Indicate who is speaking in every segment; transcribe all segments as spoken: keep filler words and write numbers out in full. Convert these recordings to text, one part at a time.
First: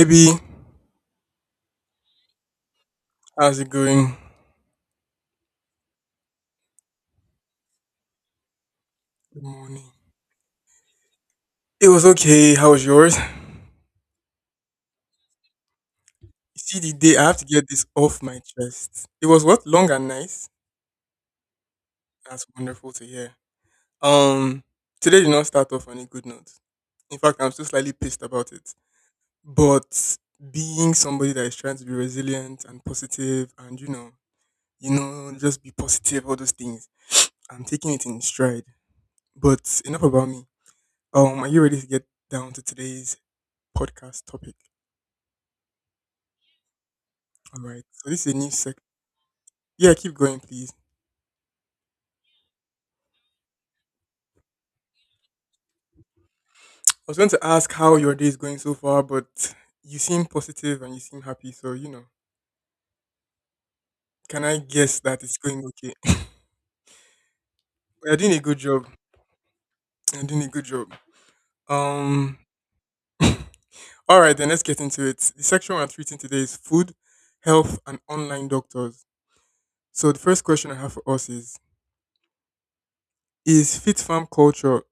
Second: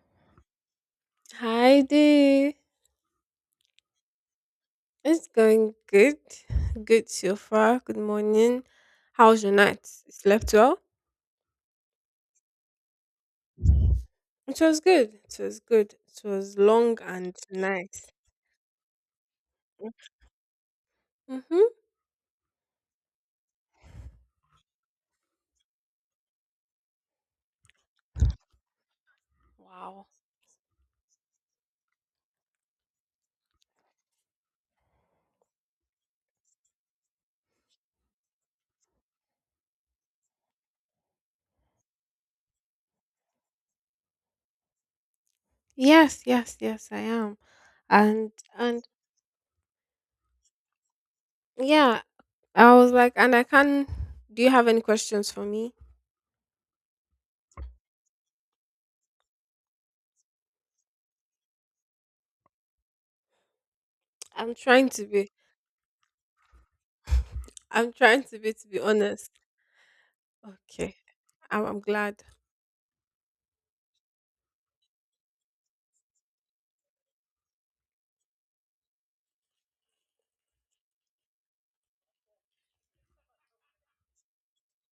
Speaker 1: Ivy,
Speaker 2: Hi there.
Speaker 1: how's it going?
Speaker 2: It's going good. Good so far. Good morning.
Speaker 1: Good
Speaker 2: How's your night?
Speaker 1: morning.
Speaker 2: You slept well?
Speaker 1: It was okay. How was yours?
Speaker 2: It was good. It was good. It
Speaker 1: You
Speaker 2: was
Speaker 1: see, the
Speaker 2: long
Speaker 1: day I
Speaker 2: and
Speaker 1: have to get this
Speaker 2: nice.
Speaker 1: off my chest. It was what long and nice.
Speaker 2: Mm-hmm.
Speaker 1: That's wonderful to hear. Um, Today did not start off on a good note. In fact, I'm still slightly pissed about it.
Speaker 2: Wow.
Speaker 1: But being somebody that is trying to be resilient and positive, and you know, you know, just be positive, all those things, I'm taking it in stride. But enough about me. Um, are you ready to get down to today's podcast topic?
Speaker 2: Yes, yes, yes, I am.
Speaker 1: All right. So this
Speaker 2: And
Speaker 1: is a new sec.
Speaker 2: and
Speaker 1: Yeah, keep going, please.
Speaker 2: yeah, I was like, and I can do you have any questions for me?
Speaker 1: I was going to ask how your day is going so far, but you seem positive and you seem happy. So you know, can
Speaker 2: I'm
Speaker 1: I
Speaker 2: trying
Speaker 1: guess
Speaker 2: to
Speaker 1: that
Speaker 2: be,
Speaker 1: it's going okay?
Speaker 2: I'm
Speaker 1: You're
Speaker 2: trying
Speaker 1: doing a
Speaker 2: to be
Speaker 1: good
Speaker 2: to be
Speaker 1: job.
Speaker 2: honest.
Speaker 1: You're doing a good job.
Speaker 2: Okay. I'm, I'm glad.
Speaker 1: Um. All right, then let's get into it. The section we're treating today is food, health, and online doctors. So the first question I have for us is: is fit farm culture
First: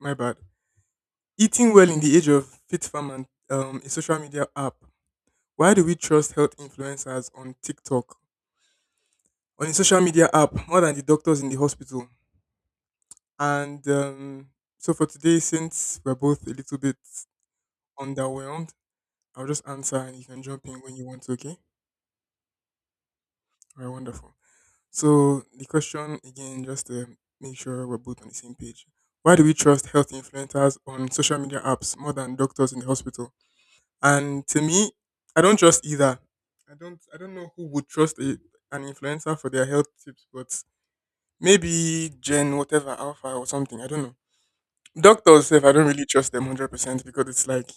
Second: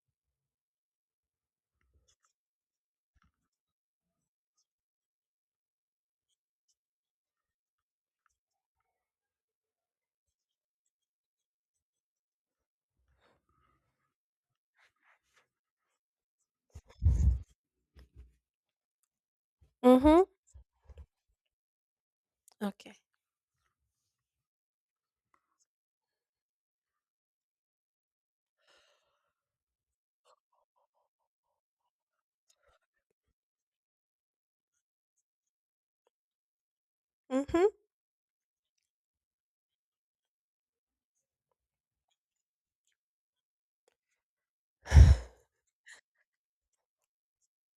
Speaker 1: my bad? Eating well in the age of fit farm and um, a social media app. Why do we trust health influencers on TikTok on a social media app more than the doctors in the hospital? And um, so for today, since we're both a little bit underwhelmed, I'll just answer and
Speaker 2: Mm-hmm.
Speaker 1: you can jump in when you want to, okay?
Speaker 2: Okay.
Speaker 1: All right, wonderful. So the question again, just to make sure we're both on the same page. Why do we trust health influencers on social media apps more than doctors in the hospital? And to me, I don't trust either. I don't I don't know who
Speaker 2: Mm-hmm.
Speaker 1: would trust a, an influencer for their health tips, but maybe Gen whatever Alpha or something. I don't know. Doctors, if I don't really trust them one hundred percent because it's like,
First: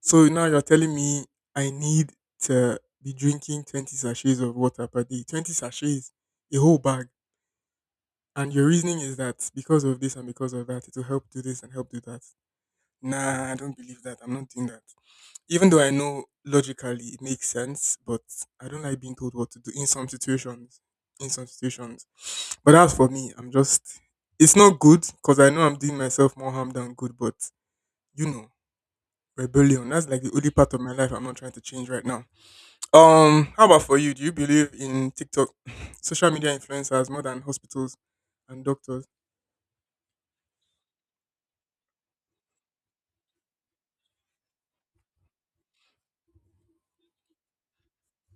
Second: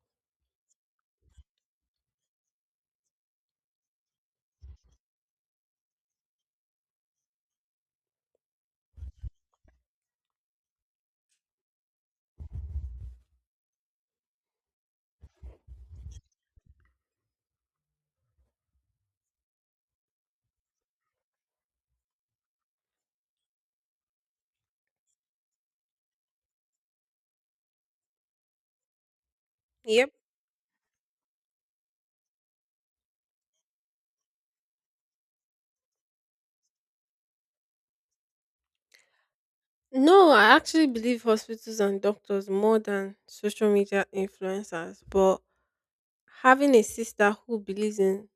Speaker 1: so now you're telling me I need to be drinking twenty sachets of water per day, twenty sachets, a whole bag. And your reasoning is that because of this and because of that, it will help do this and help do that. Nah, I don't believe that. I'm not doing that. Even though I know logically it makes sense, but I don't like being told what to do in some situations. In some situations. But as for me, I'm just, it's not good because I know I'm doing myself more harm than good, but you know. Rebellion. That's
Speaker 2: Yep.
Speaker 1: like the only part of my life I'm not trying to change right now. Um, how about for you? Do you believe in TikTok, social media influencers more than hospitals and doctors?
Speaker 2: No, I actually believe hospitals and doctors more than social media influencers. But having a sister who believes in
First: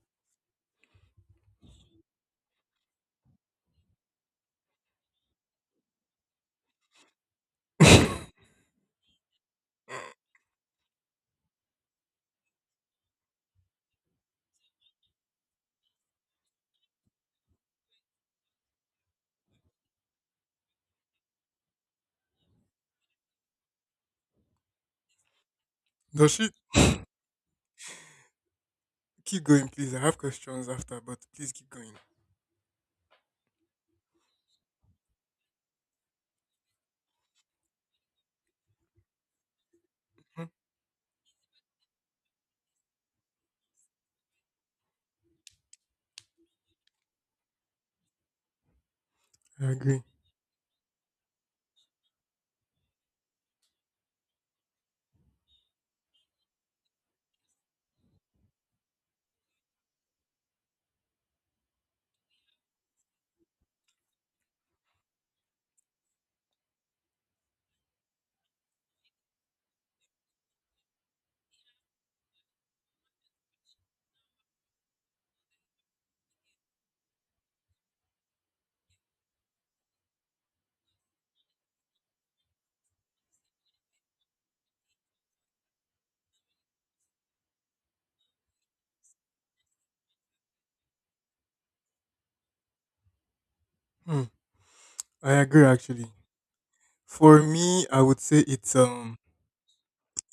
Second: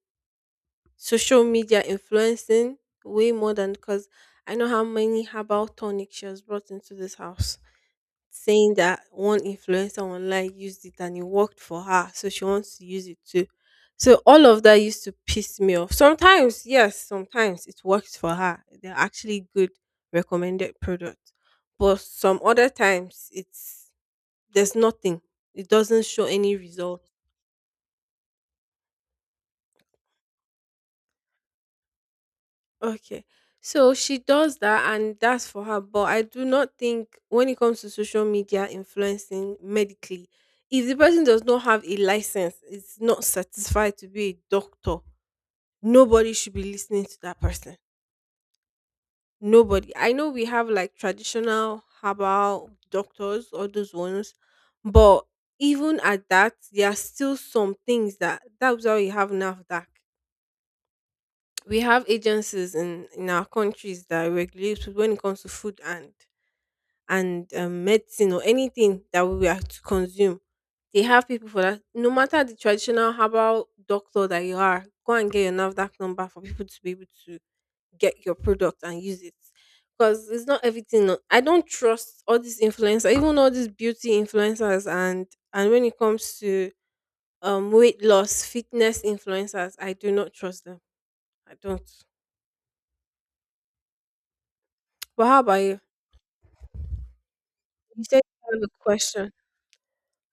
Speaker 2: social media influencing way more than, because I know how many herbal tonics she has brought into this house saying that one influencer online used it and it worked for her, so she wants to use it too. So all of that used to piss me off. Sometimes, yes, sometimes it works for her. They're actually good recommended products. But some other times it's there's nothing. It doesn't show
Speaker 1: Does she
Speaker 2: any result.
Speaker 1: keep going, please? I have questions after, but please keep going.
Speaker 2: Okay. So she does that and that's for her. But I do not think when it comes to social media influencing medically,
Speaker 1: Hmm,
Speaker 2: if the person does not have a license, is not satisfied to be a doctor, nobody should be listening to that person.
Speaker 1: I
Speaker 2: Nobody.
Speaker 1: agree.
Speaker 2: I know we have like traditional herbal doctors or those ones, but even at that, there are still some things that that's why we have NAFDAC. We have agencies in in our countries that regulate when it comes to food and and um, medicine or anything that we are to consume. They have people for that. No matter the traditional herbal doctor that you are, go and get your NAFDAC number for people to be able to get your product and use it, because it's not everything. no- I don't trust all these influencers, even all these beauty influencers. And and when it comes to um, weight loss fitness influencers, I do not trust them. I don't.
Speaker 1: Hmm,
Speaker 2: But
Speaker 1: I
Speaker 2: how about
Speaker 1: agree
Speaker 2: you?
Speaker 1: actually. For me, I
Speaker 2: You
Speaker 1: would
Speaker 2: said
Speaker 1: say
Speaker 2: you have
Speaker 1: it's
Speaker 2: a
Speaker 1: um
Speaker 2: question.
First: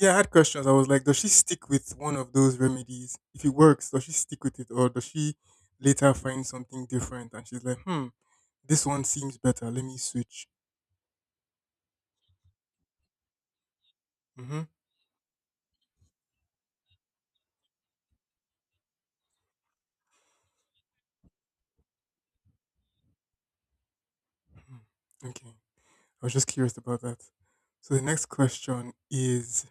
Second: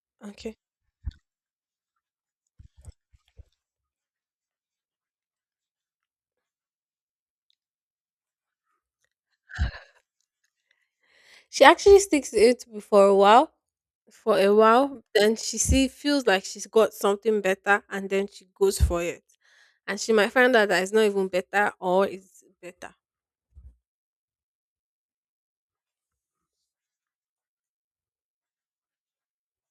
Speaker 1: yeah, I had
Speaker 2: Okay.
Speaker 1: questions. I was like, does she stick with one of those remedies? If it works, does she stick with it or does she later find something different? And she's like, hmm, this one seems better. Let me switch.
Speaker 2: She actually sticks to it for a while, for a
Speaker 1: Mhm.
Speaker 2: while. Then she see feels like she's got something better, and then she goes for it, and she might find out that it's not even better, or it's better.
Speaker 1: Mhm. Okay. I was just curious about that. So the next question is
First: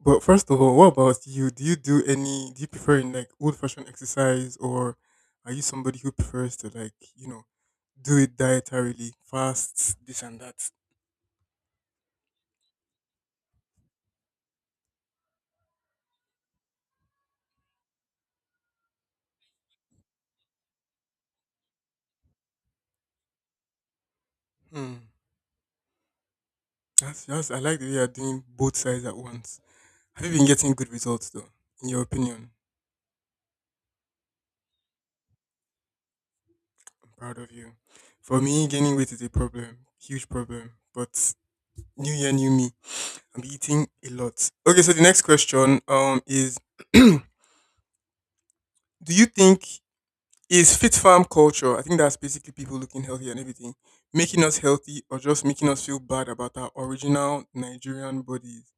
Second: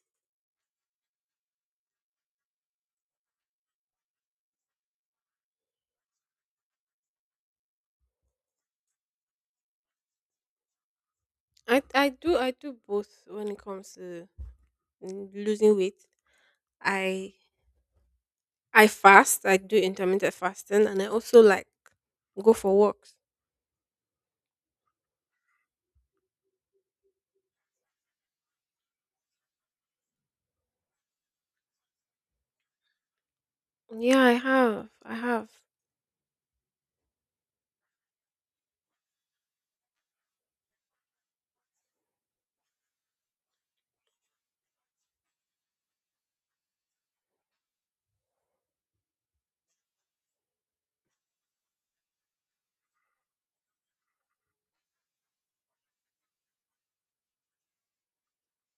Speaker 1: but first of all, what about you? Do you do any do you prefer in like old fashioned exercise or are you somebody who prefers to like, you know, do it dietarily, fasts, this and that?
Speaker 2: I I do, I do both when it comes to, mm, losing weight. I I fast. I do intermittent fasting, and I also like go for walks.
Speaker 1: Hmm. That's just I like the way you're doing both sides at once. Have you been getting good results though? In your opinion?
Speaker 2: Yeah, I have. I have.
Speaker 1: I'm proud of you. For me, gaining weight is a problem, huge problem. But new year, new me. I'm eating a lot. Okay, so the next question um is do you think is fit farm culture, I think that's basically people looking healthy and everything, making us healthy or just making us feel bad about our original Nigerian bodies?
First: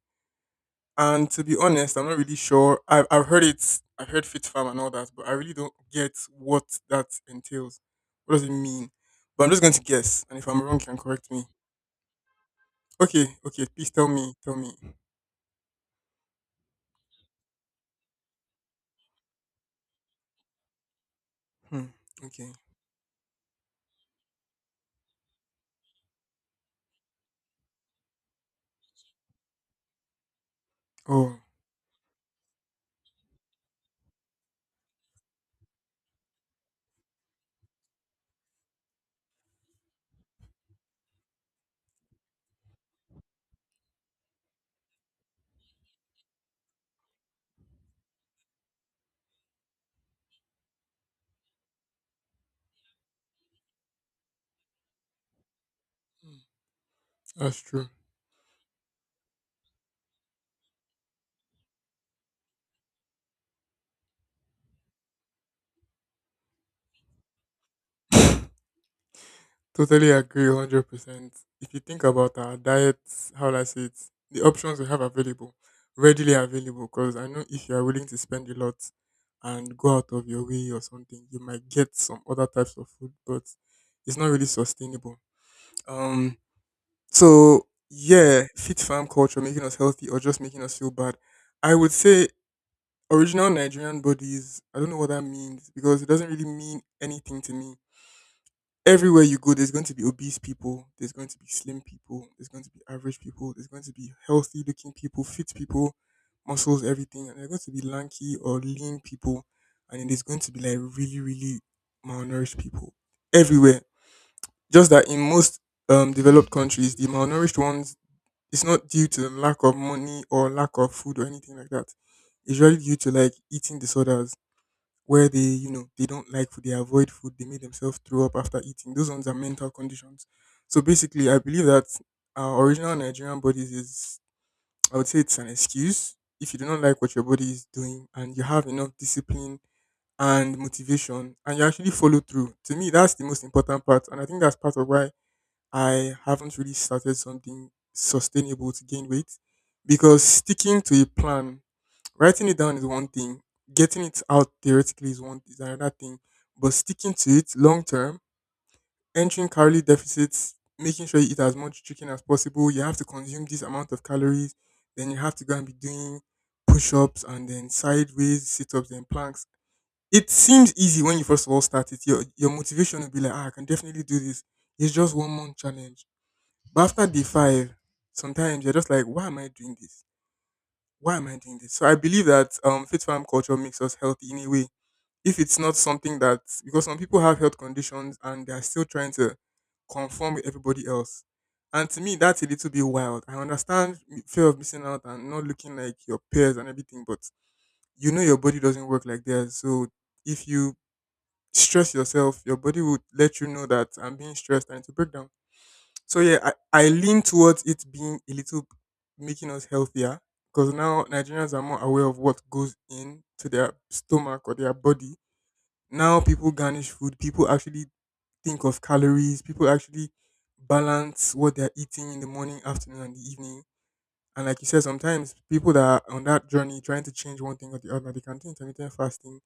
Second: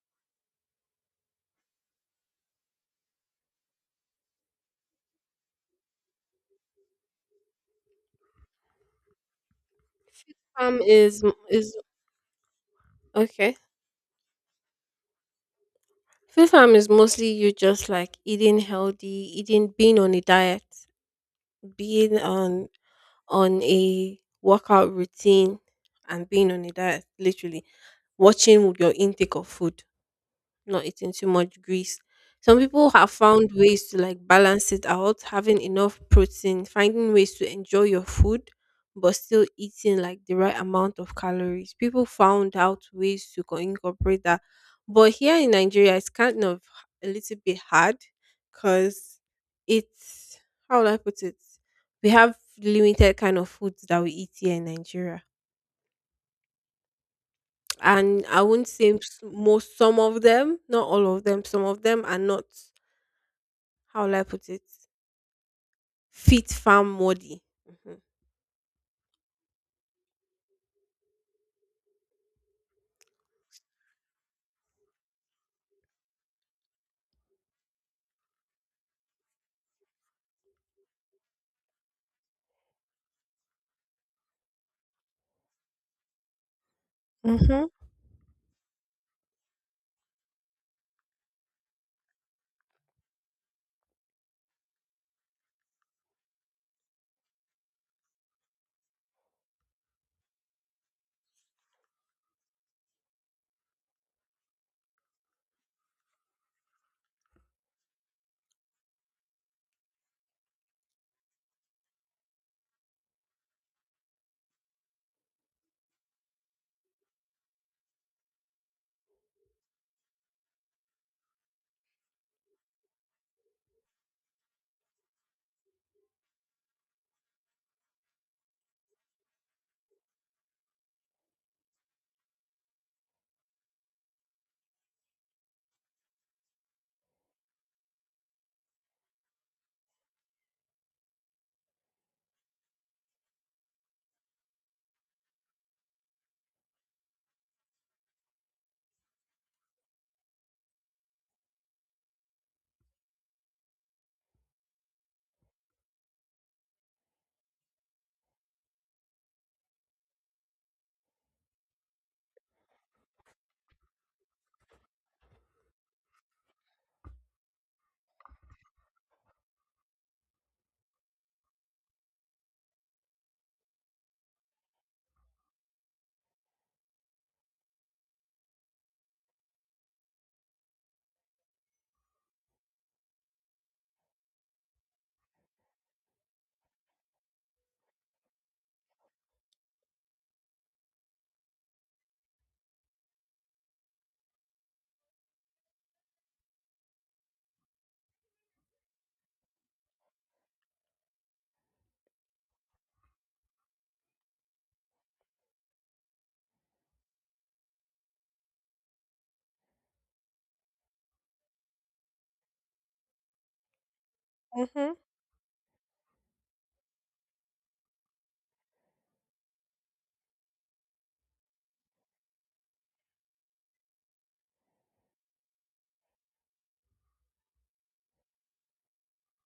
Speaker 1: And to be honest, I'm not really sure. I've, I've heard it, I've heard fit farm and all that, but I really don't get what that entails. What does it mean? But I'm just going to guess, and if I'm wrong,
Speaker 2: Farm
Speaker 1: you can
Speaker 2: is
Speaker 1: correct
Speaker 2: m-
Speaker 1: me.
Speaker 2: is
Speaker 1: Okay,
Speaker 2: Okay.
Speaker 1: okay, please tell me, tell me.
Speaker 2: Food farm is mostly you just like eating healthy, eating being on a diet,
Speaker 1: Hmm,
Speaker 2: being
Speaker 1: okay.
Speaker 2: on on a workout routine, and being on a diet. Literally watching your intake of food, not eating too
Speaker 1: Oh,
Speaker 2: much grease. Some people have found ways to like balance it out, having enough protein, finding ways to enjoy your food, but still eating like the right amount of calories. People found out ways to co- incorporate that. But here in Nigeria, it's kind of a little bit hard, because it's, how will I put it? We have limited kind of foods that we eat here in Nigeria,
Speaker 1: that's true.
Speaker 2: and I wouldn't say s- most some of them, not all of them, some of them are not, how will I put it, fit farm muddy. Mhm.
Speaker 1: Totally agree one hundred percent. If you think about our diets, how will I say it, the options we have available, readily available, because I know if you are willing to spend a lot and go out of your way or something, you might get some other types of food, but it's not really sustainable. Um, so,
Speaker 2: Mhm.
Speaker 1: yeah, fit farm culture making us healthy or just making us feel bad. I would say original Nigerian bodies, I don't know what that means because it doesn't really mean anything to me. Everywhere you go, there's going to be obese people, there's going to be slim people, there's going to be average people, there's going to be healthy looking people, fit people, muscles, everything, and there's going to be lanky or lean people, and then there's going to be like really, really malnourished people everywhere. Just that in most um, developed countries, the malnourished ones, it's not due to lack of money or lack of food or anything like that. It's really due to like eating disorders where they, you know, they don't like food, they avoid food, they make themselves throw up after eating. Those ones are mental conditions. So basically, I believe that our original Nigerian bodies is, I would say it's an excuse. If you do not like what your body is doing and you have enough discipline and motivation and you actually follow through, to me, that's the most important part. And I think that's part of why I haven't really started something sustainable to gain weight because sticking to a plan. Writing it down is one thing, getting it out theoretically is one is another thing, but sticking to it long term, entering calorie deficits, making sure you eat as much chicken as possible, you have to consume this amount of calories, then you have to go and be doing push ups and then sideways sit ups and planks. It seems easy when you first of all start it. Your your motivation will be like, ah, I can definitely do this. It's just one month challenge. But after day five, sometimes you're just like, why am I doing this? Why am I doing this? So I believe that um fit farm culture makes us healthy in a way. If it's not something that because some people have health conditions and they are still trying to conform with everybody else. And to me, that's a little bit wild. I understand m- fear of missing out and not looking like your peers and everything, but you know your body doesn't work like theirs. So if you stress yourself, your body will let you know that I'm being stressed and to break down. So yeah, I, I lean towards it being a little making us healthier because now Nigerians are more aware of what goes in to their stomach or their
Speaker 2: Mhm.
Speaker 1: body. Now people garnish food, people actually think of calories, people actually balance what they're eating in the morning, afternoon and the evening. And like you said, sometimes people that are on that journey trying to change one thing or the other, they can do intermittent fasting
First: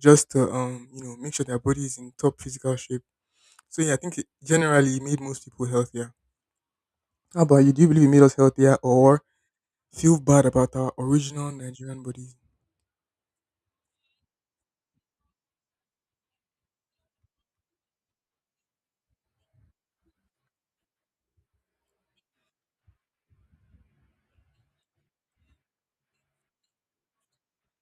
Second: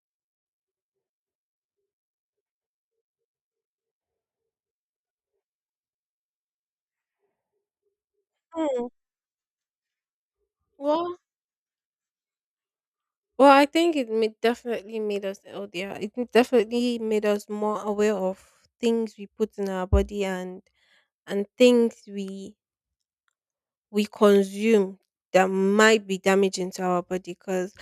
Speaker 1: just to um, you know, make sure their body is in top physical shape. So yeah, I think it generally made most people healthier. How about you? Do you believe it made us healthier
Speaker 2: Mm.
Speaker 1: or feel bad about our
Speaker 2: Well,
Speaker 1: original Nigerian bodies?
Speaker 2: well, I think it ma- definitely made us healthier. It m- definitely made us more aware of things we put in our body, and and things we we consume that might be damaging to our body, because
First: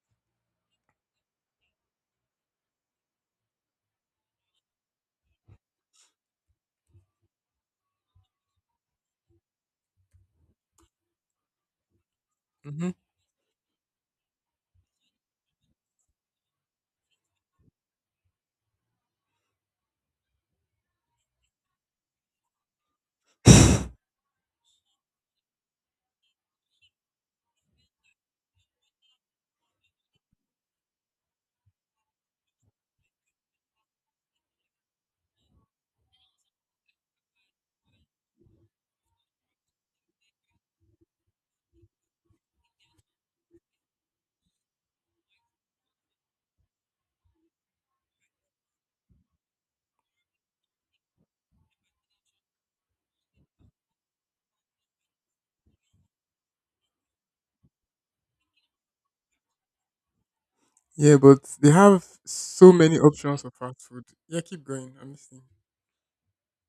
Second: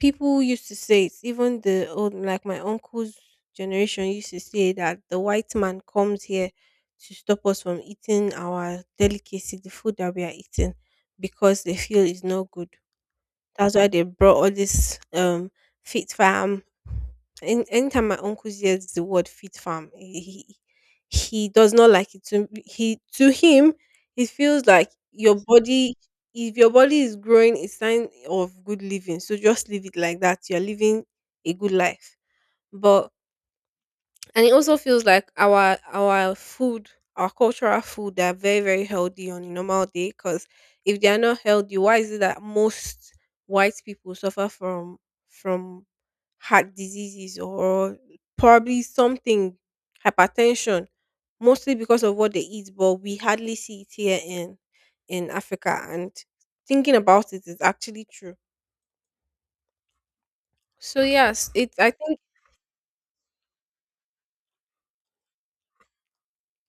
Speaker 2: people used to say, it's even the old, like my uncle's generation used to say that the white man comes here to stop us from eating our delicacy, the food that we are eating, because they feel is not good.
Speaker 1: Hmm.
Speaker 2: That's why they brought all this um, fit farm. Any anytime my uncle hears the word fit farm, he he, he does not like it. To he to him, it feels like your body. If your body is growing, it's sign of good living. So just leave it like that. You're living a good life. But, and it also feels like our our food, our cultural food, they are very, very healthy on a normal day. Because if they are not healthy, why is it that most white people suffer from from heart diseases, or probably something, hypertension, mostly because of what they eat? But we hardly see it here in in Africa. And thinking about it, is actually true. So
Speaker 1: Yeah, but
Speaker 2: yes,
Speaker 1: they
Speaker 2: it I
Speaker 1: have
Speaker 2: think.
Speaker 1: so many options of fast food. Yeah, keep going. I'm listening.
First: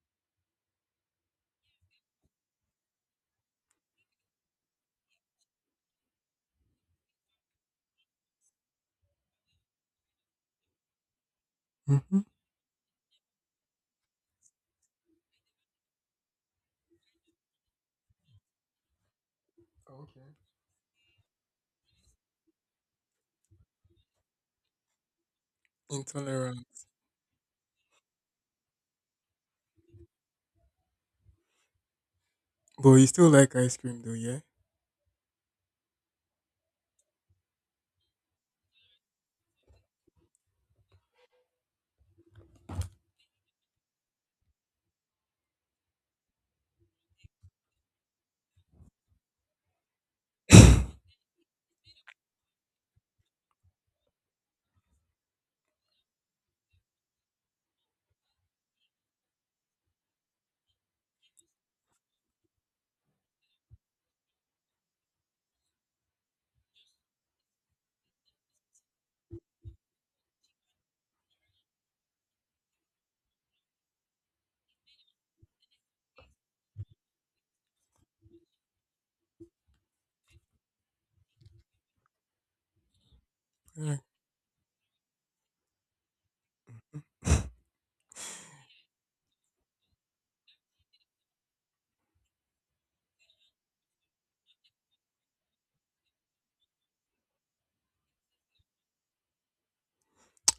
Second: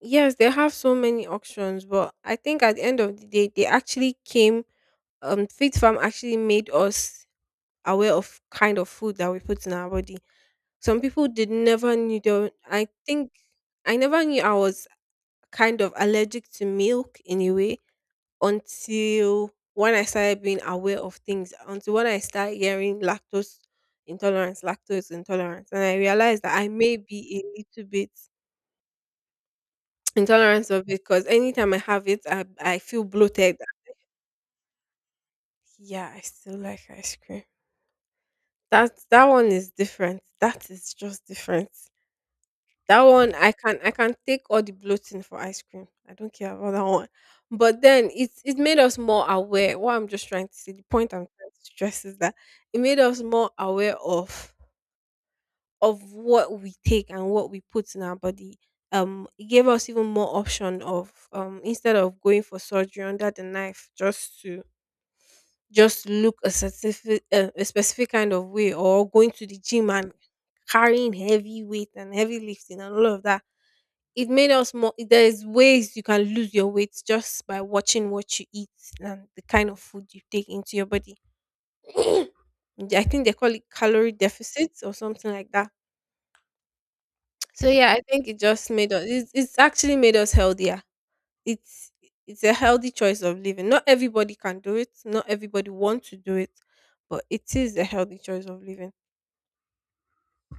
Speaker 2: Yes, they have so many options, but I think at the end of the day, they actually came. Um, Fit farm actually made us aware of kind of food that we put in our body. Some people did never knew.
Speaker 1: Mm-hmm.
Speaker 2: They were- I think I never knew I was kind of allergic to milk in a way, until when I
Speaker 1: Okay.
Speaker 2: started being aware of things. Until when I started hearing lactose intolerance, lactose intolerance, and I realized that
Speaker 1: Intolerant.
Speaker 2: I may be a little bit. Intolerance of it, because anytime I have it, I I
Speaker 1: But
Speaker 2: feel
Speaker 1: you still like
Speaker 2: bloated.
Speaker 1: ice cream though, yeah?
Speaker 2: Yeah, I still like ice cream. That that one is different. That is just different. That one I can I can take all the bloating for ice cream. I don't care about that one. But then it's it made us more aware. What I'm just trying to say, the point I'm trying to stress is that it made us more aware of of what we take and what we put in our body. Um, it gave us even more option of um, instead of going for surgery under the knife just to just look a specific uh, a specific kind of way, or going to the gym and carrying heavy weight and heavy lifting and all of that. It made us more There's ways you can lose your weight just by watching what you eat and the kind of food you take into your body. I think they call it
Speaker 1: Yeah.
Speaker 2: calorie deficits or something like that. So yeah, I think it just made us, it's, it's actually made us healthier. it's it's a healthy choice of living. Not everybody can do it. Not everybody want to do it, but it is a healthy choice of living.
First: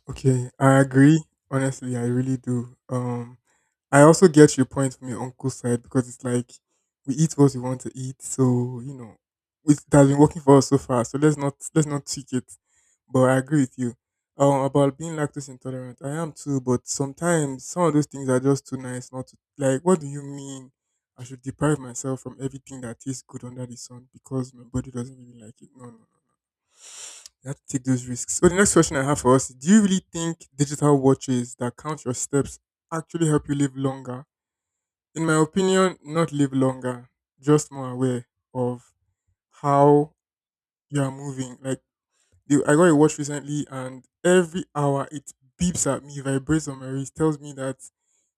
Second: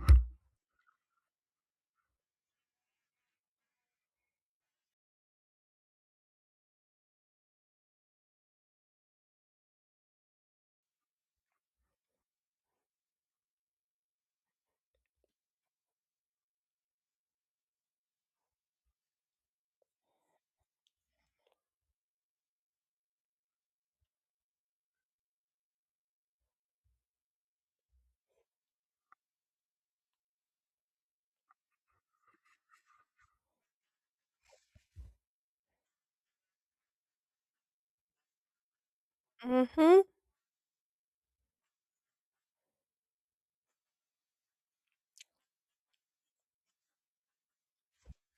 Speaker 1: Okay, I agree. Honestly, I really do. Um, I also get your point from your uncle's side because it's like we eat what we want to eat, so you know, it has been working for us so far. So let's not let's not tweak it. But I agree with you. Um, about being lactose intolerant, I am too. But sometimes some of those things are just too nice not to like. What do you mean? I should deprive myself from everything that tastes good under the sun because my body doesn't really like it. No, no. You have to take those risks. So the next question I have for us: do you really think digital watches that count your steps actually help you live longer? In my opinion, not live longer, just more aware of
Speaker 2: Mhm.
Speaker 1: how you are moving. Like the- I got a watch recently, and every hour it beeps at me, vibrates on my wrist, tells me that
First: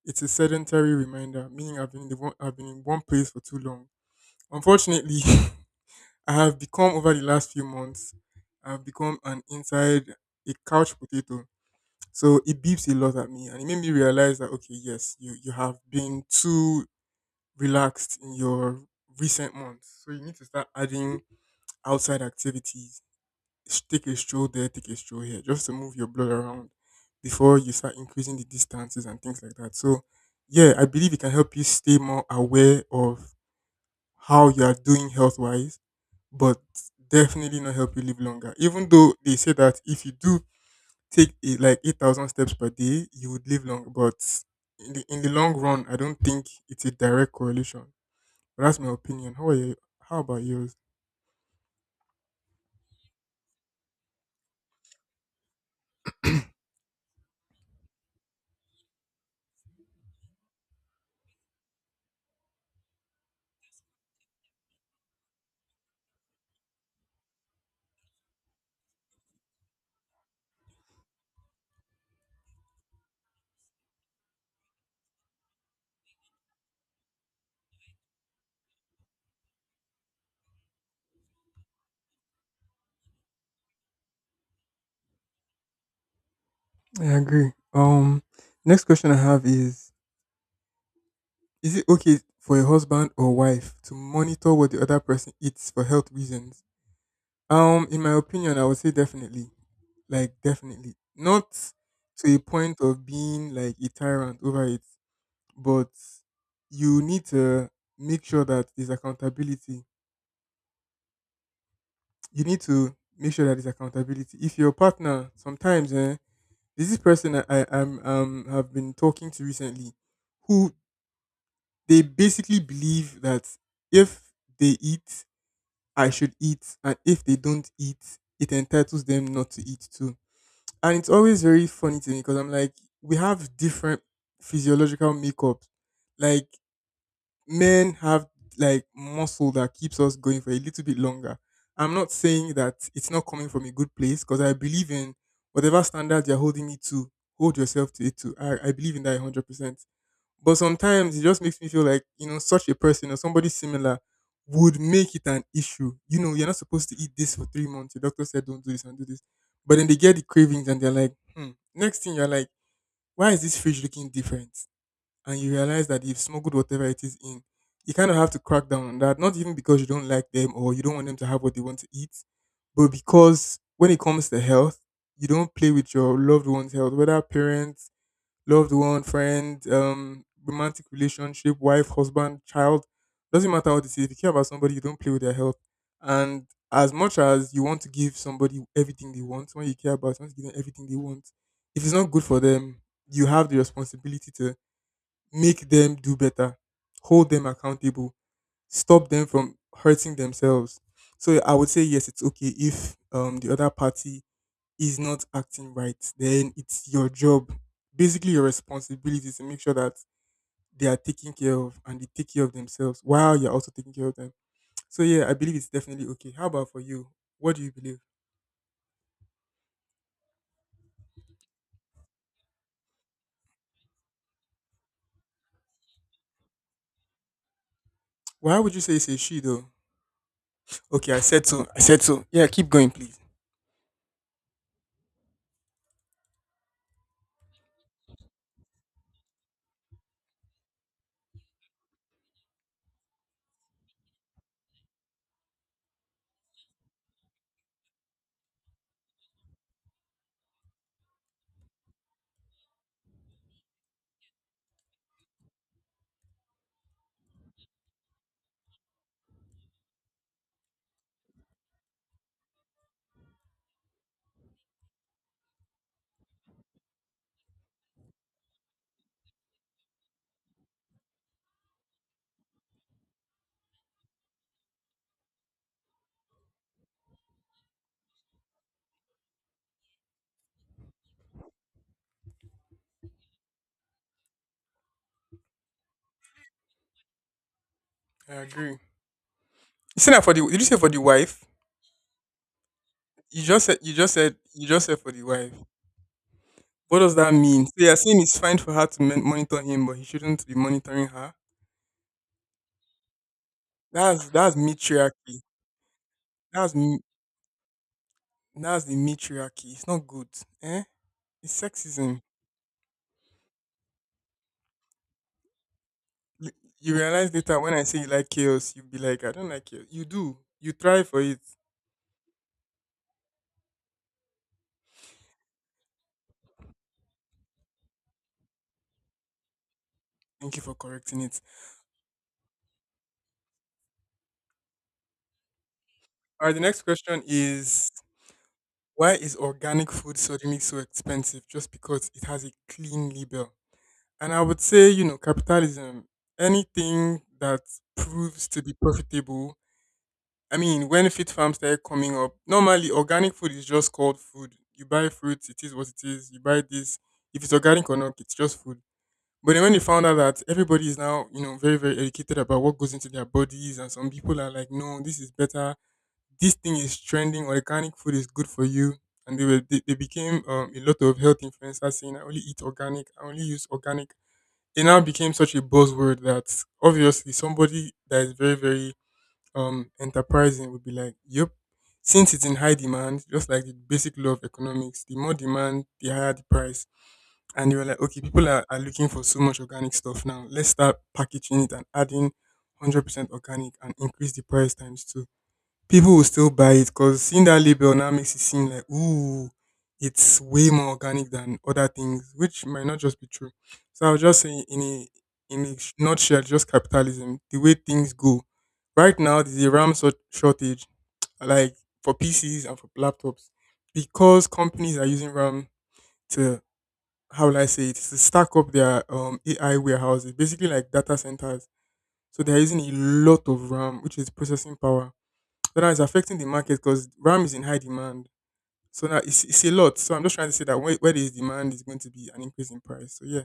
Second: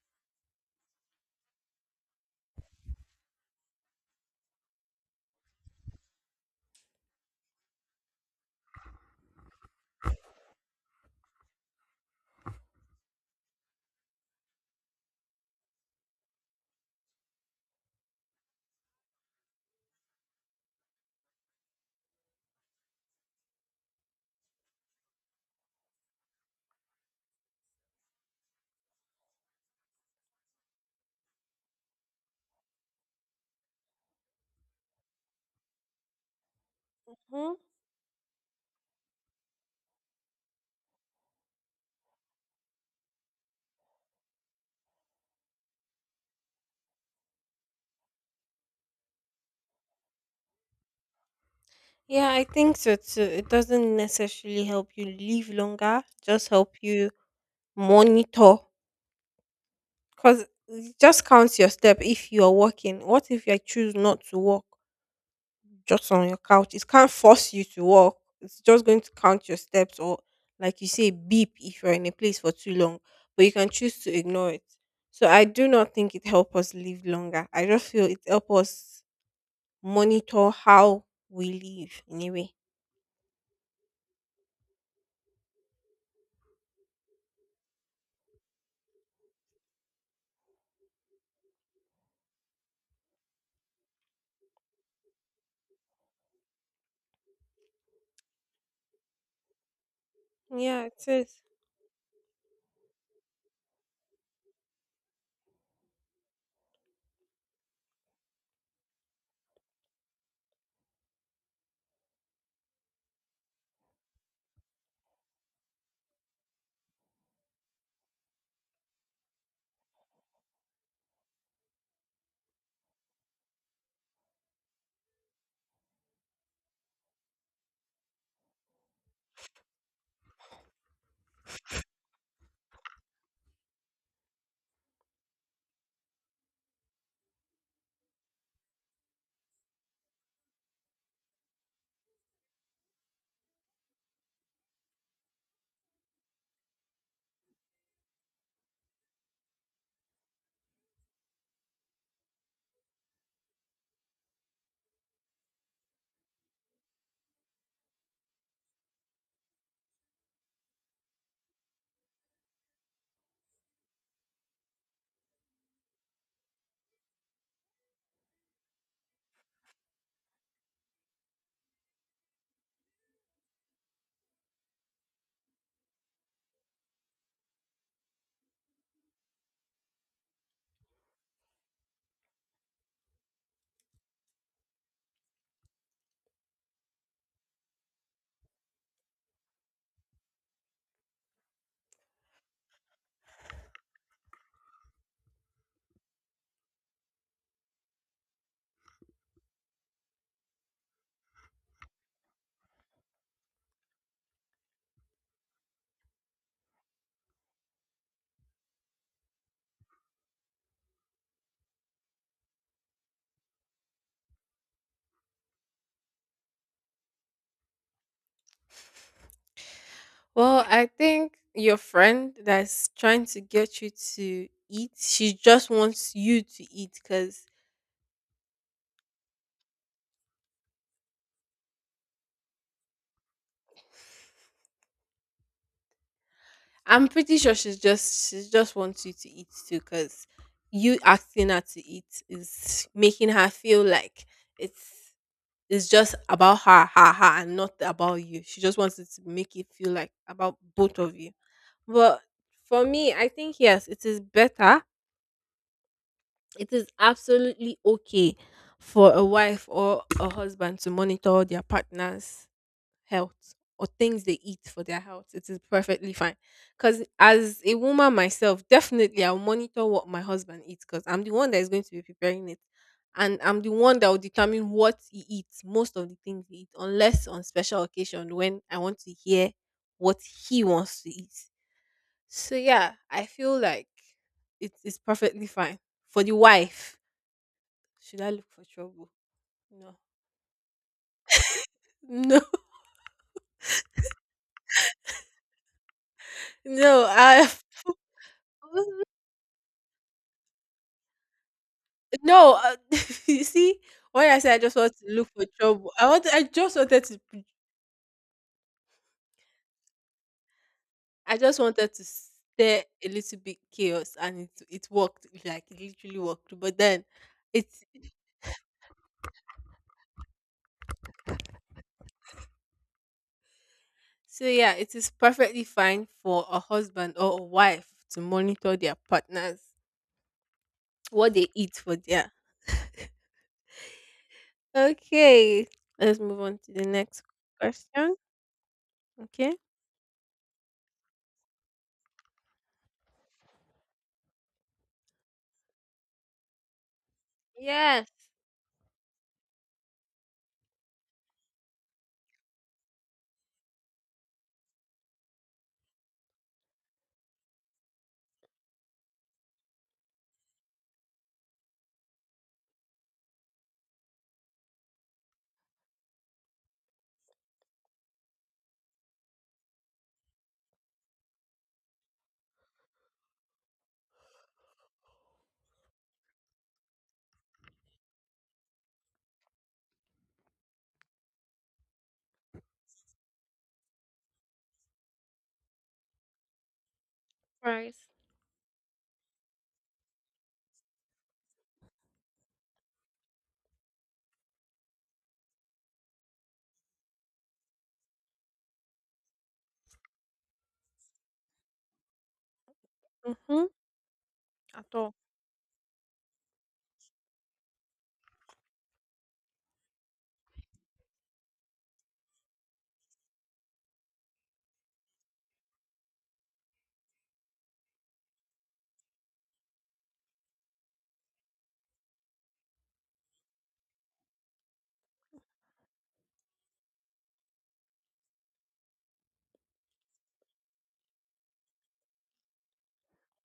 Speaker 1: it's a sedentary reminder, meaning I've been in the one, I've been in one place for too long. Unfortunately, I have become over the last few months. I've become an inside a couch potato. So it beeps a lot at me, and it made me realize that okay, yes, you you have been too relaxed in your recent months, so you need to start adding outside activities. S- Take a stroll there, take a stroll here, just to move your blood around before you start increasing the distances and things like that. So, yeah, I believe it can help you stay more aware of how you are doing health wise, but
Speaker 2: Mhm.
Speaker 1: definitely not help you live longer. Even though they say that if you do take it like eight thousand steps per day, you would live long. But in the, in the long run, I don't think it's a direct correlation. But that's my opinion. How are you? How about yours?
Speaker 2: Yeah, I think so too. It doesn't necessarily help you live longer. Just help you monitor, because just counts your step if you are walking. What if I choose not to walk? Just on your couch. It can't force you to walk. It's just going to count your steps, or like you say, beep if you're in a place for too long, but you can choose to ignore it. So I do not think it helps us live longer. I just feel it helps us monitor how we live in a way.
Speaker 1: I agree. Um, next question I have is: Is it okay for a husband or wife to monitor what the other person eats for health reasons? Um, in my opinion, I would say definitely, like
Speaker 2: Yeah,
Speaker 1: definitely,
Speaker 2: it is.
Speaker 1: not to a point of being like a tyrant over it, but you need to make sure that there's accountability, you need to make sure that there's accountability. If your partner sometimes eh, there's this person I, I am um have been talking to recently who they basically believe that if they eat, I should eat, and if they don't eat, it entitles them not to eat too. And it's always very funny to me because I'm like, we have different physiological makeups. Like men have like muscle that keeps us going for a little bit longer. I'm not saying that it's not coming from a good place because I believe in whatever standard you're holding me to, hold yourself to it too. I, I believe in that one hundred percent. But sometimes it just makes me feel like, you know, such a person or somebody similar would make it an issue. You know, you're not supposed to eat this for three months. Your doctor said don't do this and do this. But then they get the cravings and they're like, hmm. Next thing you're like, why is this fridge looking different? And you realize that they've smuggled whatever it is in, you kind of have to crack down on that. Not even because you don't like them or you don't want them to have what they want to eat, but because when it comes to health, you don't play with your loved one's health, whether parents, loved one, friend, um, romantic relationship, wife, husband, child. Doesn't matter what it is. If you care about somebody, you don't play with their health. And as much as you want to give somebody everything they want, when you care about, you want to give them everything they want. If it's not good for them, you have the responsibility to make them do better, hold them accountable, stop them from hurting themselves. So I would say yes, it's okay if um, the other party is not acting right. Then it's your job, basically your responsibility to make sure that they are taken care of and they take care of themselves while you're also taking care of them. So yeah, I believe it's definitely okay. How about for you? What do you believe?
Speaker 2: Well, I think your friend that's trying to get you to eat, she just wants you to eat because,
Speaker 1: Why would you say it's a she though? Okay, I said so. I said so. Yeah, keep going, please.
Speaker 2: I'm pretty sure she's just she just wants you to eat too, because you asking her to eat is making her feel like it's it's just about her, her, her, and not about you. She just wants it to make it feel like about both of you. But for me, I think yes, it is better. It is absolutely okay for a wife or a husband to monitor their partners health or things they eat for their health. It is perfectly fine. Because as a woman myself, definitely I'll monitor what my husband eats because I'm the one that is going to be preparing it. And I'm the one that will determine what he eats, most of the things he eats, unless on special occasion when I want to hear what he wants to eat. So yeah, I feel like it is perfectly fine for the wife. Should I
Speaker 1: I
Speaker 2: look for
Speaker 1: agree. You
Speaker 2: trouble? No,
Speaker 1: said that for the. Did you say for the wife?
Speaker 2: no,
Speaker 1: You just said you just said you just said for the wife. What
Speaker 2: no.
Speaker 1: does that
Speaker 2: I
Speaker 1: mean? So you're saying it's fine for her to mon- monitor him, but he shouldn't be monitoring her.
Speaker 2: No, uh, you see,
Speaker 1: That's
Speaker 2: when I said
Speaker 1: that's
Speaker 2: I just want to look
Speaker 1: matriarchy.
Speaker 2: for trouble, I want I
Speaker 1: That's
Speaker 2: just
Speaker 1: m-
Speaker 2: wanted to p-
Speaker 1: that's the matriarchy. It's not good. Eh?
Speaker 2: I
Speaker 1: It's
Speaker 2: just wanted to
Speaker 1: sexism.
Speaker 2: stir a little bit chaos, and it it worked, like it literally
Speaker 1: You,
Speaker 2: worked. But
Speaker 1: you
Speaker 2: then
Speaker 1: realize later when I
Speaker 2: it's
Speaker 1: say you like chaos, you'll be like, I don't like chaos. You do. You try for it.
Speaker 2: so yeah, it is perfectly fine for a husband or a wife to monitor their partners
Speaker 1: Thank you for correcting
Speaker 2: what
Speaker 1: it.
Speaker 2: they eat for their. Okay, let's move
Speaker 1: All right.
Speaker 2: on
Speaker 1: The
Speaker 2: to
Speaker 1: next
Speaker 2: the
Speaker 1: question
Speaker 2: next
Speaker 1: is
Speaker 2: question.
Speaker 1: why is
Speaker 2: Okay.
Speaker 1: organic food suddenly so expensive just because it has a clean label? And I would say, you know, capitalism, anything that
Speaker 2: Yes,
Speaker 1: proves to be profitable. I mean, when fit farms started coming up, normally organic food is just called food. You buy fruits, it is what it is. You buy this, if it's organic or not, it's just food. But then when they found out that everybody is now, you know, very, very educated about what goes into their bodies, and some people are like, no, this is better. This thing is trending. Organic food is good for you. And they were they, they became um, a lot of health influencers saying, I only eat organic. I only use organic, it now became such a buzzword that obviously somebody that is very very um enterprising would be like yep, since it's in high demand, just like the basic law of economics, the more demand the higher the price. And they were
Speaker 2: right.
Speaker 1: like okay, people are, are looking for so much organic stuff now, let's start packaging it and adding one hundred percent organic and increase the price times two, people will still buy it because seeing that label now makes it seem like ooh, it's way more organic than other things, which might not just be true.
Speaker 2: Mhm.
Speaker 1: So I would just say in
Speaker 2: At
Speaker 1: a
Speaker 2: all.
Speaker 1: in a sh- nutshell, just capitalism, the way things go. Right now, there's a RAM sor- shortage, like for P Cs and for laptops, because companies are using RAM to how will I say it to stack up their um, A I warehouses, basically like data centers. So they're using a lot of RAM, which is processing power, so now it's affecting the market because RAM is in high demand. So now it's, it's a lot. So I'm just trying to say that where, where there is demand is going to be an increase in price. So yeah.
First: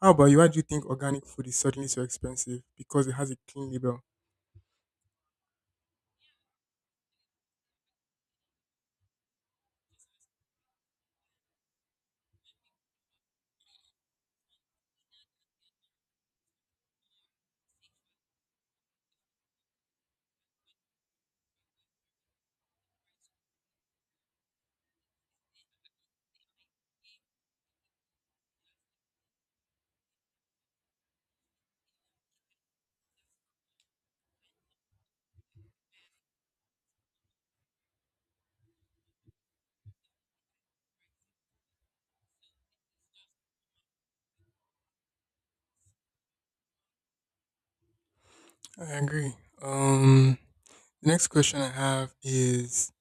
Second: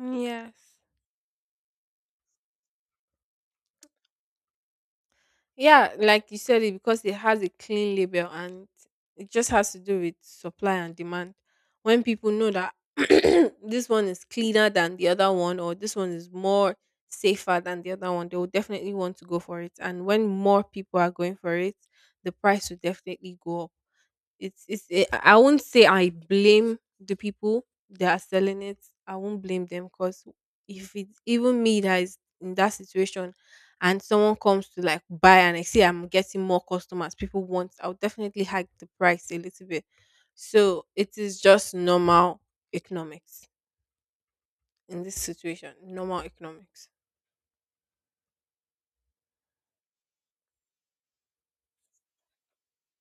Speaker 1: How about you? Why do you think organic food is suddenly so expensive? Because it has a clean label.
Speaker 2: Yeah, like you said, it because it has a clean label, and it just has to do with supply and demand. When people know that this one is cleaner than the other one, or this one is more safer than the other one, they will definitely want to go for it. And when more people are going for it, the price will definitely go up. It's it's it, I I won't say I blame the people that are selling it. I won't blame them because if it's even me that is in that situation and someone comes to like buy and I see I'm getting more customers, people want, I'll definitely hike the price a little bit. So it is just normal economics in this situation. Normal economics.
Speaker 1: I agree. Um, the next question I have is:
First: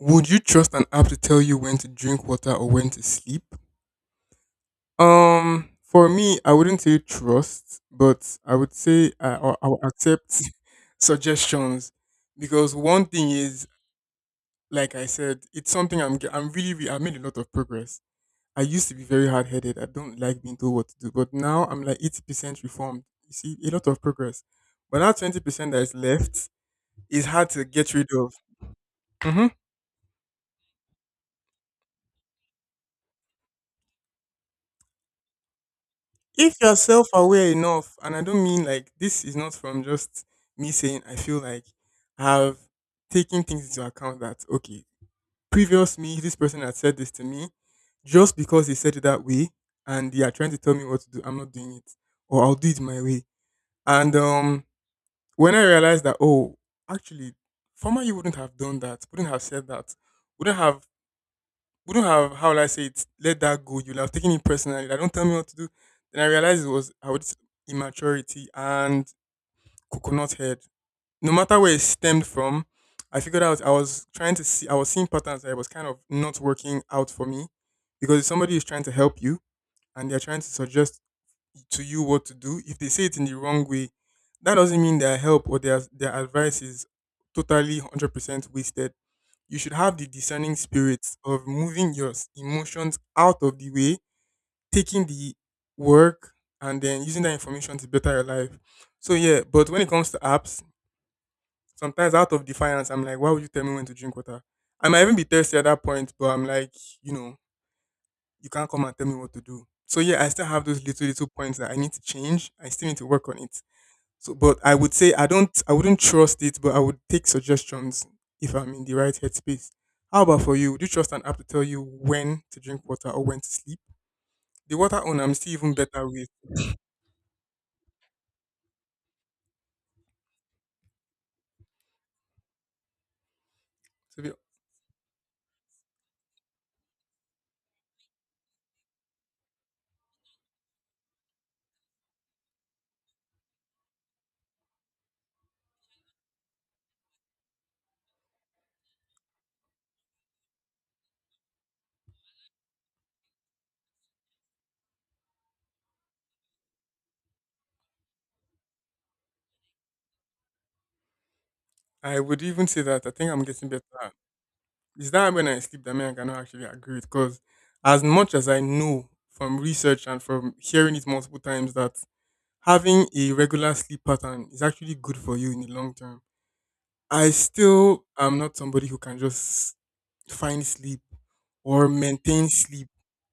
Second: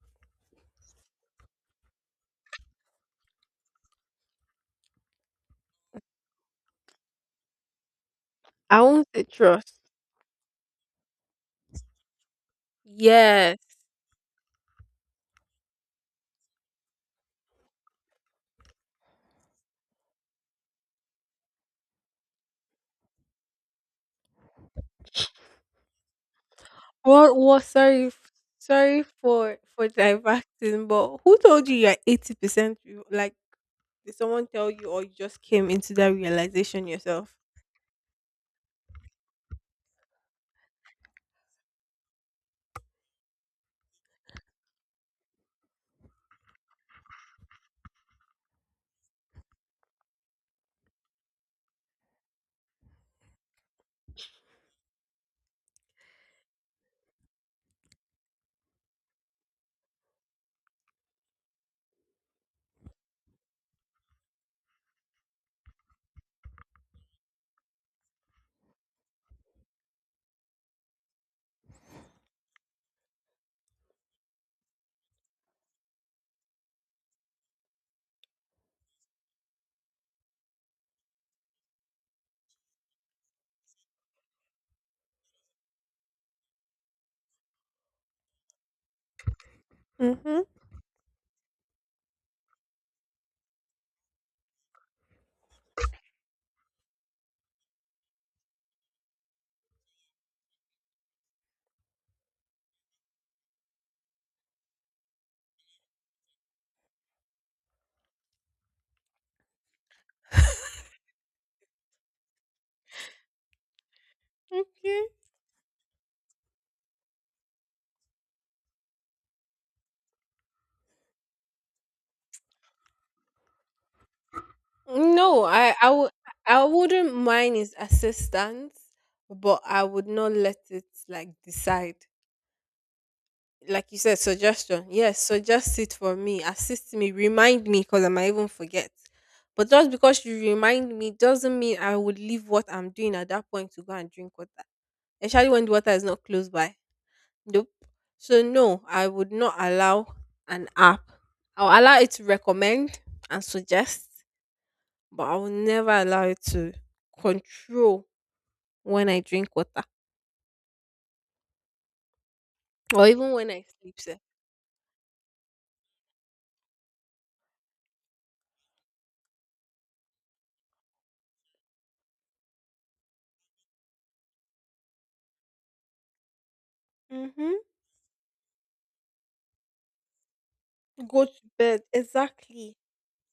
Speaker 1: Would you trust an app to tell you when to drink water or when to sleep? Um, for me, I wouldn't say trust, but I would
Speaker 2: I won't
Speaker 1: say
Speaker 2: say
Speaker 1: I, I, I
Speaker 2: trust.
Speaker 1: will accept suggestions because one thing
Speaker 2: Yes.
Speaker 1: is like I said, it's something I'm ge- I'm really really. I made a lot of progress. I used to be very hard headed. I don't like being told what to do, but now I'm like eighty percent reformed. You see, a lot of progress. But that twenty percent that is left is
Speaker 2: Well,
Speaker 1: hard
Speaker 2: well,
Speaker 1: to get
Speaker 2: sorry,
Speaker 1: rid
Speaker 2: f-
Speaker 1: of.
Speaker 2: sorry
Speaker 1: Hmm.
Speaker 2: for for diverting, but who told you you're eighty percent? Like, did someone tell you, or you just came into that
Speaker 1: If you're
Speaker 2: realization
Speaker 1: self
Speaker 2: yourself?
Speaker 1: aware enough, and I don't mean like this is not from just me saying I feel like I've taken things into account that okay, previous me, this person had said this to me just because they said it that way and they are trying to tell me what to do. I'm not doing it, or I'll do it my way. And um, when I realized that, oh, actually, former you wouldn't have done that, wouldn't have said that, wouldn't have, wouldn't have, how will I say it, let that go. You'll have taken it personally. I don't tell me what to do. Then I realized it was I would immaturity and coconut head, no matter where it stemmed from, I figured out I was trying to see, I was seeing patterns that was kind of not working out for me because if somebody is trying to help you and they're trying to suggest to you what to do, if they say it in the wrong way, that doesn't mean their help or their, their advice is totally one hundred percent wasted. You should have the
Speaker 2: Mm-hmm.
Speaker 1: discerning spirit of moving your s- emotions out of the way, taking the work, and then using that information to better your life. So, yeah, but when it comes to apps, sometimes out of defiance, I'm like, why would you tell me when to drink water? I might even be thirsty at that point, but I'm like, you know, you can't come and tell me what to do. So yeah, I still have those little little points that I need to change. I still need to work on it. So, but I would
Speaker 2: Okay.
Speaker 1: say I don't, I wouldn't trust it, but I would take suggestions if I'm in the right headspace. How about for you? Do you trust an app to tell you when to drink water or when to sleep? The water on, I'm
Speaker 2: No,
Speaker 1: still even
Speaker 2: I I
Speaker 1: better
Speaker 2: would,
Speaker 1: with.
Speaker 2: I wouldn't mind his assistance, but I would not let it like decide. Like you said,
Speaker 1: To be,
Speaker 2: suggestion. Yes, suggest it for me, assist me, remind me because I might even forget. But just because you remind me doesn't mean I would leave what I'm doing at that point to go and drink water, especially when the water is not close by. Nope. So, no, I would not allow an app. I'll allow it to recommend and suggest, but I will never allow it to control when I drink water
Speaker 1: I would even say that
Speaker 2: or
Speaker 1: I think
Speaker 2: even
Speaker 1: I'm
Speaker 2: when I
Speaker 1: getting
Speaker 2: sleep.
Speaker 1: better.
Speaker 2: Sef.
Speaker 1: It's that when I sleep that me I cannot actually agree with because as much as I know from research and from hearing it multiple times that having a regular sleep pattern is actually good for you in the long term, I
Speaker 2: Mhm.
Speaker 1: still am not somebody who can just find sleep
Speaker 2: Go to bed.
Speaker 1: or maintain
Speaker 2: Exactly.
Speaker 1: sleep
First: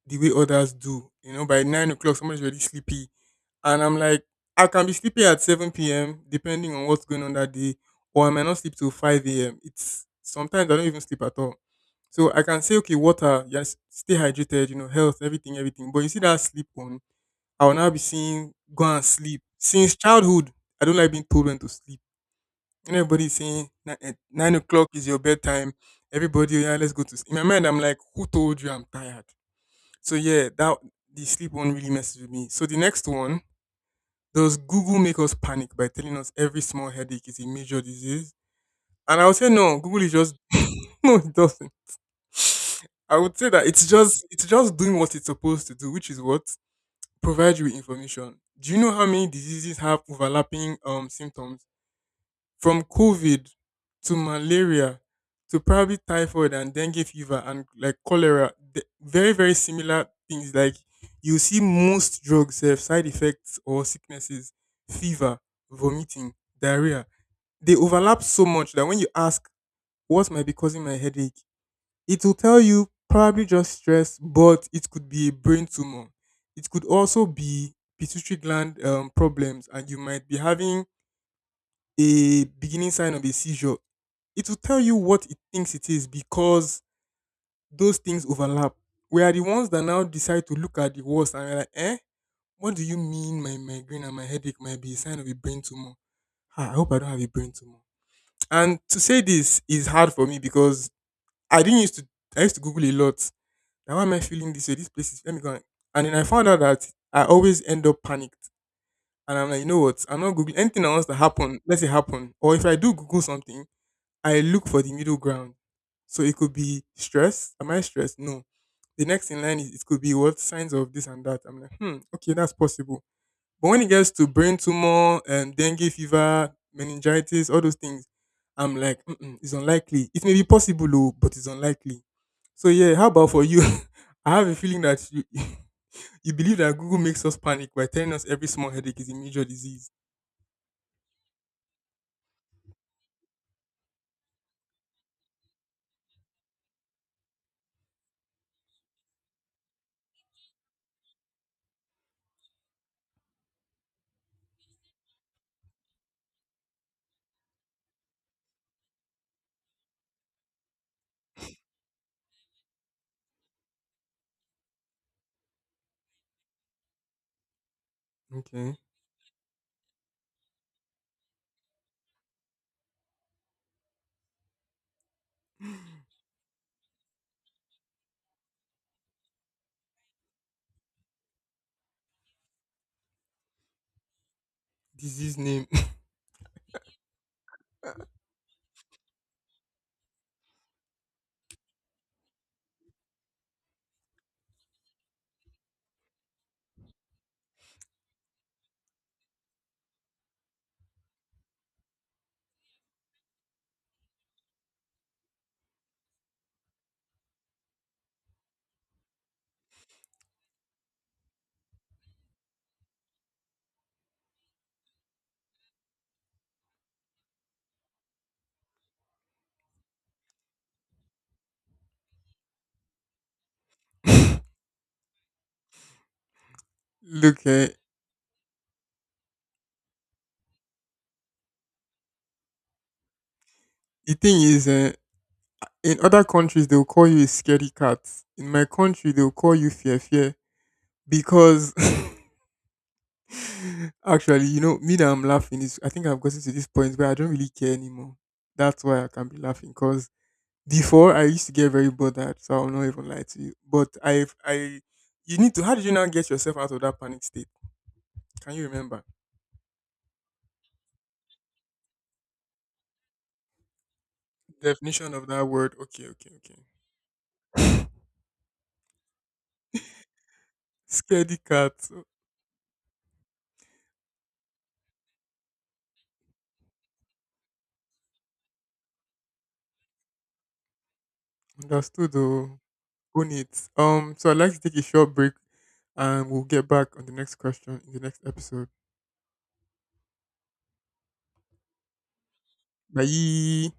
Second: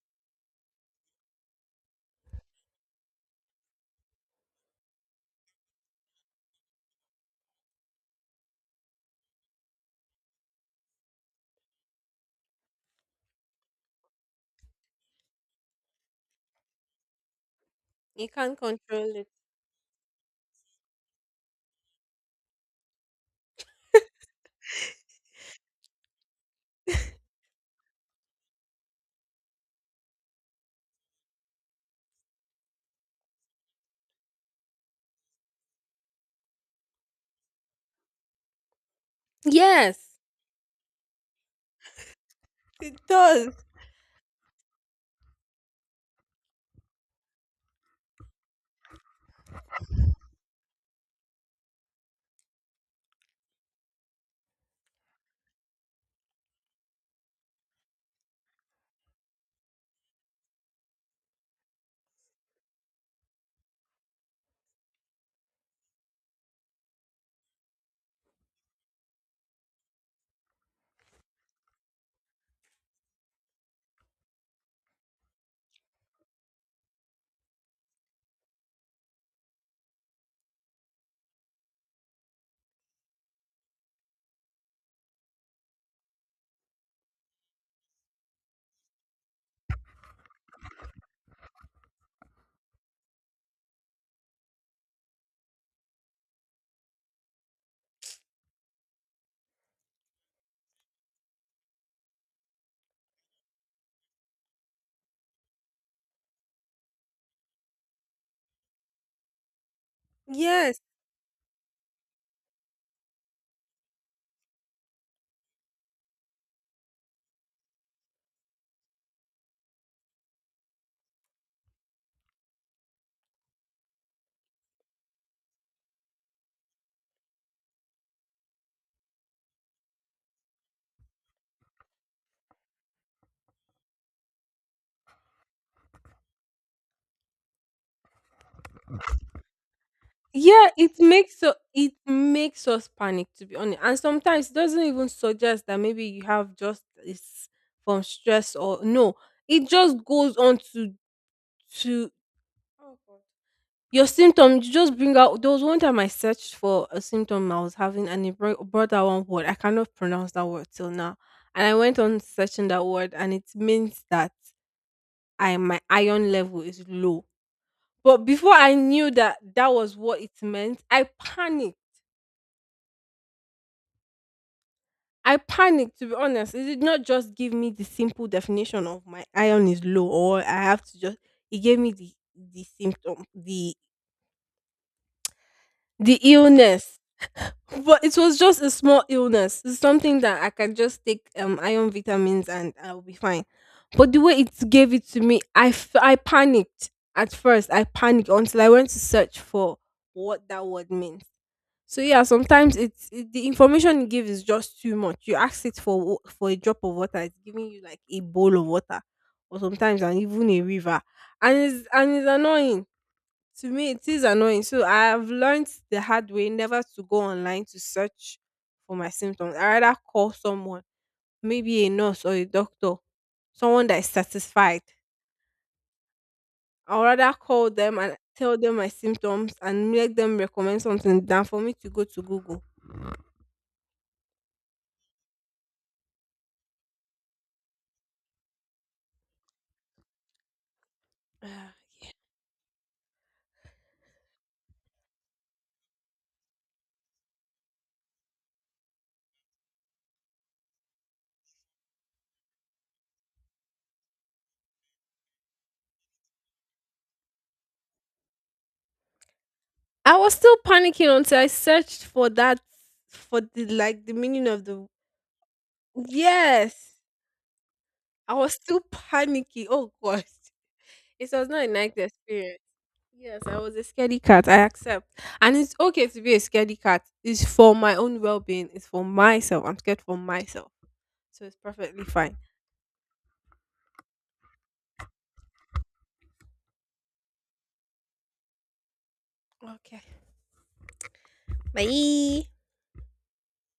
Speaker 1: the way others do. You know, by nine o'clock somebody's already sleepy. And I'm like, I can be sleepy at seven p m depending on what's going on that day, or I might not sleep till five a m. It's sometimes I don't even sleep at all. So I can say, okay, water, yes, stay hydrated, you know, health, everything, everything. But you see that sleep one, I will now be
Speaker 2: You
Speaker 1: seeing
Speaker 2: can't
Speaker 1: go and
Speaker 2: control it.
Speaker 1: sleep. Since childhood, I don't like being told when to sleep. Everybody saying, "Ni- eh, nine o'clock is your bedtime." Everybody, "Oh, yeah, let's go to sleep." In my mind, I'm like, who told you I'm tired? So yeah, that the sleep one really messes with me. So the next one, does Google make us panic by telling us every small headache is a major disease? And I would say no, Google is
Speaker 2: Yes,
Speaker 1: just no, it doesn't.
Speaker 2: it
Speaker 1: I would say
Speaker 2: does.
Speaker 1: that it's just it's just doing what it's supposed to do, which is what, provide you with information. Do you know how many diseases have overlapping um symptoms? From COVID to malaria to probably typhoid and dengue fever and like cholera, the very, very similar things. Like you see most drugs have side effects or sicknesses, fever, vomiting, diarrhea. They overlap so much that when you ask what might be causing my headache, it will tell you probably just stress, but it could be a brain tumor. It could also be pituitary gland um, problems, and you might be having a beginning sign of a seizure. It will tell you what it thinks it is because those things overlap. We are the ones that now decide to look at the worst and we're like, eh, what do you mean my migraine and my headache might be a sign of a brain tumor? Ah, I hope I don't have a brain tumor. And to say this is hard for me because I didn't used to I used to Google a lot. Now why am I feeling this way? This place is, let me go. And then I found out that I always end up panicked. And I'm like, you know what? I'm not Googling
Speaker 2: Yes.
Speaker 1: anything. That wants to happen, let it happen. Or if I do Google something, I look for the middle ground. So it could be stress. Am I stressed? No. The next in line is it could be what, signs of this and that. I'm like, hmm, okay, that's possible. But when it gets to brain tumor and dengue fever, meningitis, all those things, I'm like, mm-mm, it's unlikely. It may be possible, though, but it's unlikely. So yeah, how about for you? I have a feeling that you you believe that Google makes us panic by telling us every small headache is a major disease.
Speaker 2: Yeah, it makes u- it makes us panic, to be honest. And sometimes it doesn't even suggest that maybe you have just this from stress or no. It just goes on to to Oh, God. Your symptoms. You just bring out, there was one time I searched for a symptom I was having and it brought, brought out one word. I cannot pronounce that word till now. And I went on searching that word and it means that I, my iron level is low. But before I
Speaker 1: Okay,
Speaker 2: knew that that was what it meant, I panicked. I panicked, to be honest. It did not just give me the simple definition of my iron is low or I have to just, it gave me the, the symptom, the,
Speaker 1: disease name.
Speaker 2: the illness. But it was just a small illness. It's something that I can just take um, iron vitamins and I'll be fine. But the way it gave it to me, I, f- I panicked at first. I panicked until I went to search for what that word means. So yeah, sometimes it's it, the information you gives is just too much. You ask it for wa- for a drop of water, it's giving you like a bowl of water, or sometimes and even a river, and it's and it's annoying. To me, it is annoying. So I have learned the hard way never to go online to search for my symptoms. I rather call someone, maybe a nurse or a doctor, someone that is satisfied. I'd rather
Speaker 1: Look, eh,
Speaker 2: call them and tell them my symptoms and make them recommend something than for me to go to Google.
Speaker 1: the thing is, uh, in other countries, they'll call you a scaredy cat. In my country, they'll call you fear fear, because actually, you know, me that I'm laughing, is I think I've gotten to this point where I don't really care anymore. That's why I can be laughing, because before I used to get very bothered, so I'll not even lie to you. But I've I you need to how did you now get yourself out of that panic state? Can you remember?
Speaker 2: I was still panicking until I searched for that, for the like the meaning of the,
Speaker 1: Definition of that word. Okay, okay, okay.
Speaker 2: yes. I was still panicking. Oh gosh, it
Speaker 1: Scaredy
Speaker 2: was not a
Speaker 1: cat.
Speaker 2: nice experience. Yes, I was a scaredy cat. I accept, and it's okay to be a scaredy cat. It's for my own well being. It's for myself. I'm scared for myself, so it's perfectly
Speaker 1: Understood
Speaker 2: fine.
Speaker 1: though. Own it. Um, so I'd like to take a short break and we'll get back on the next question in the next episode.
Speaker 2: Okay, bye.
Speaker 1: Bye.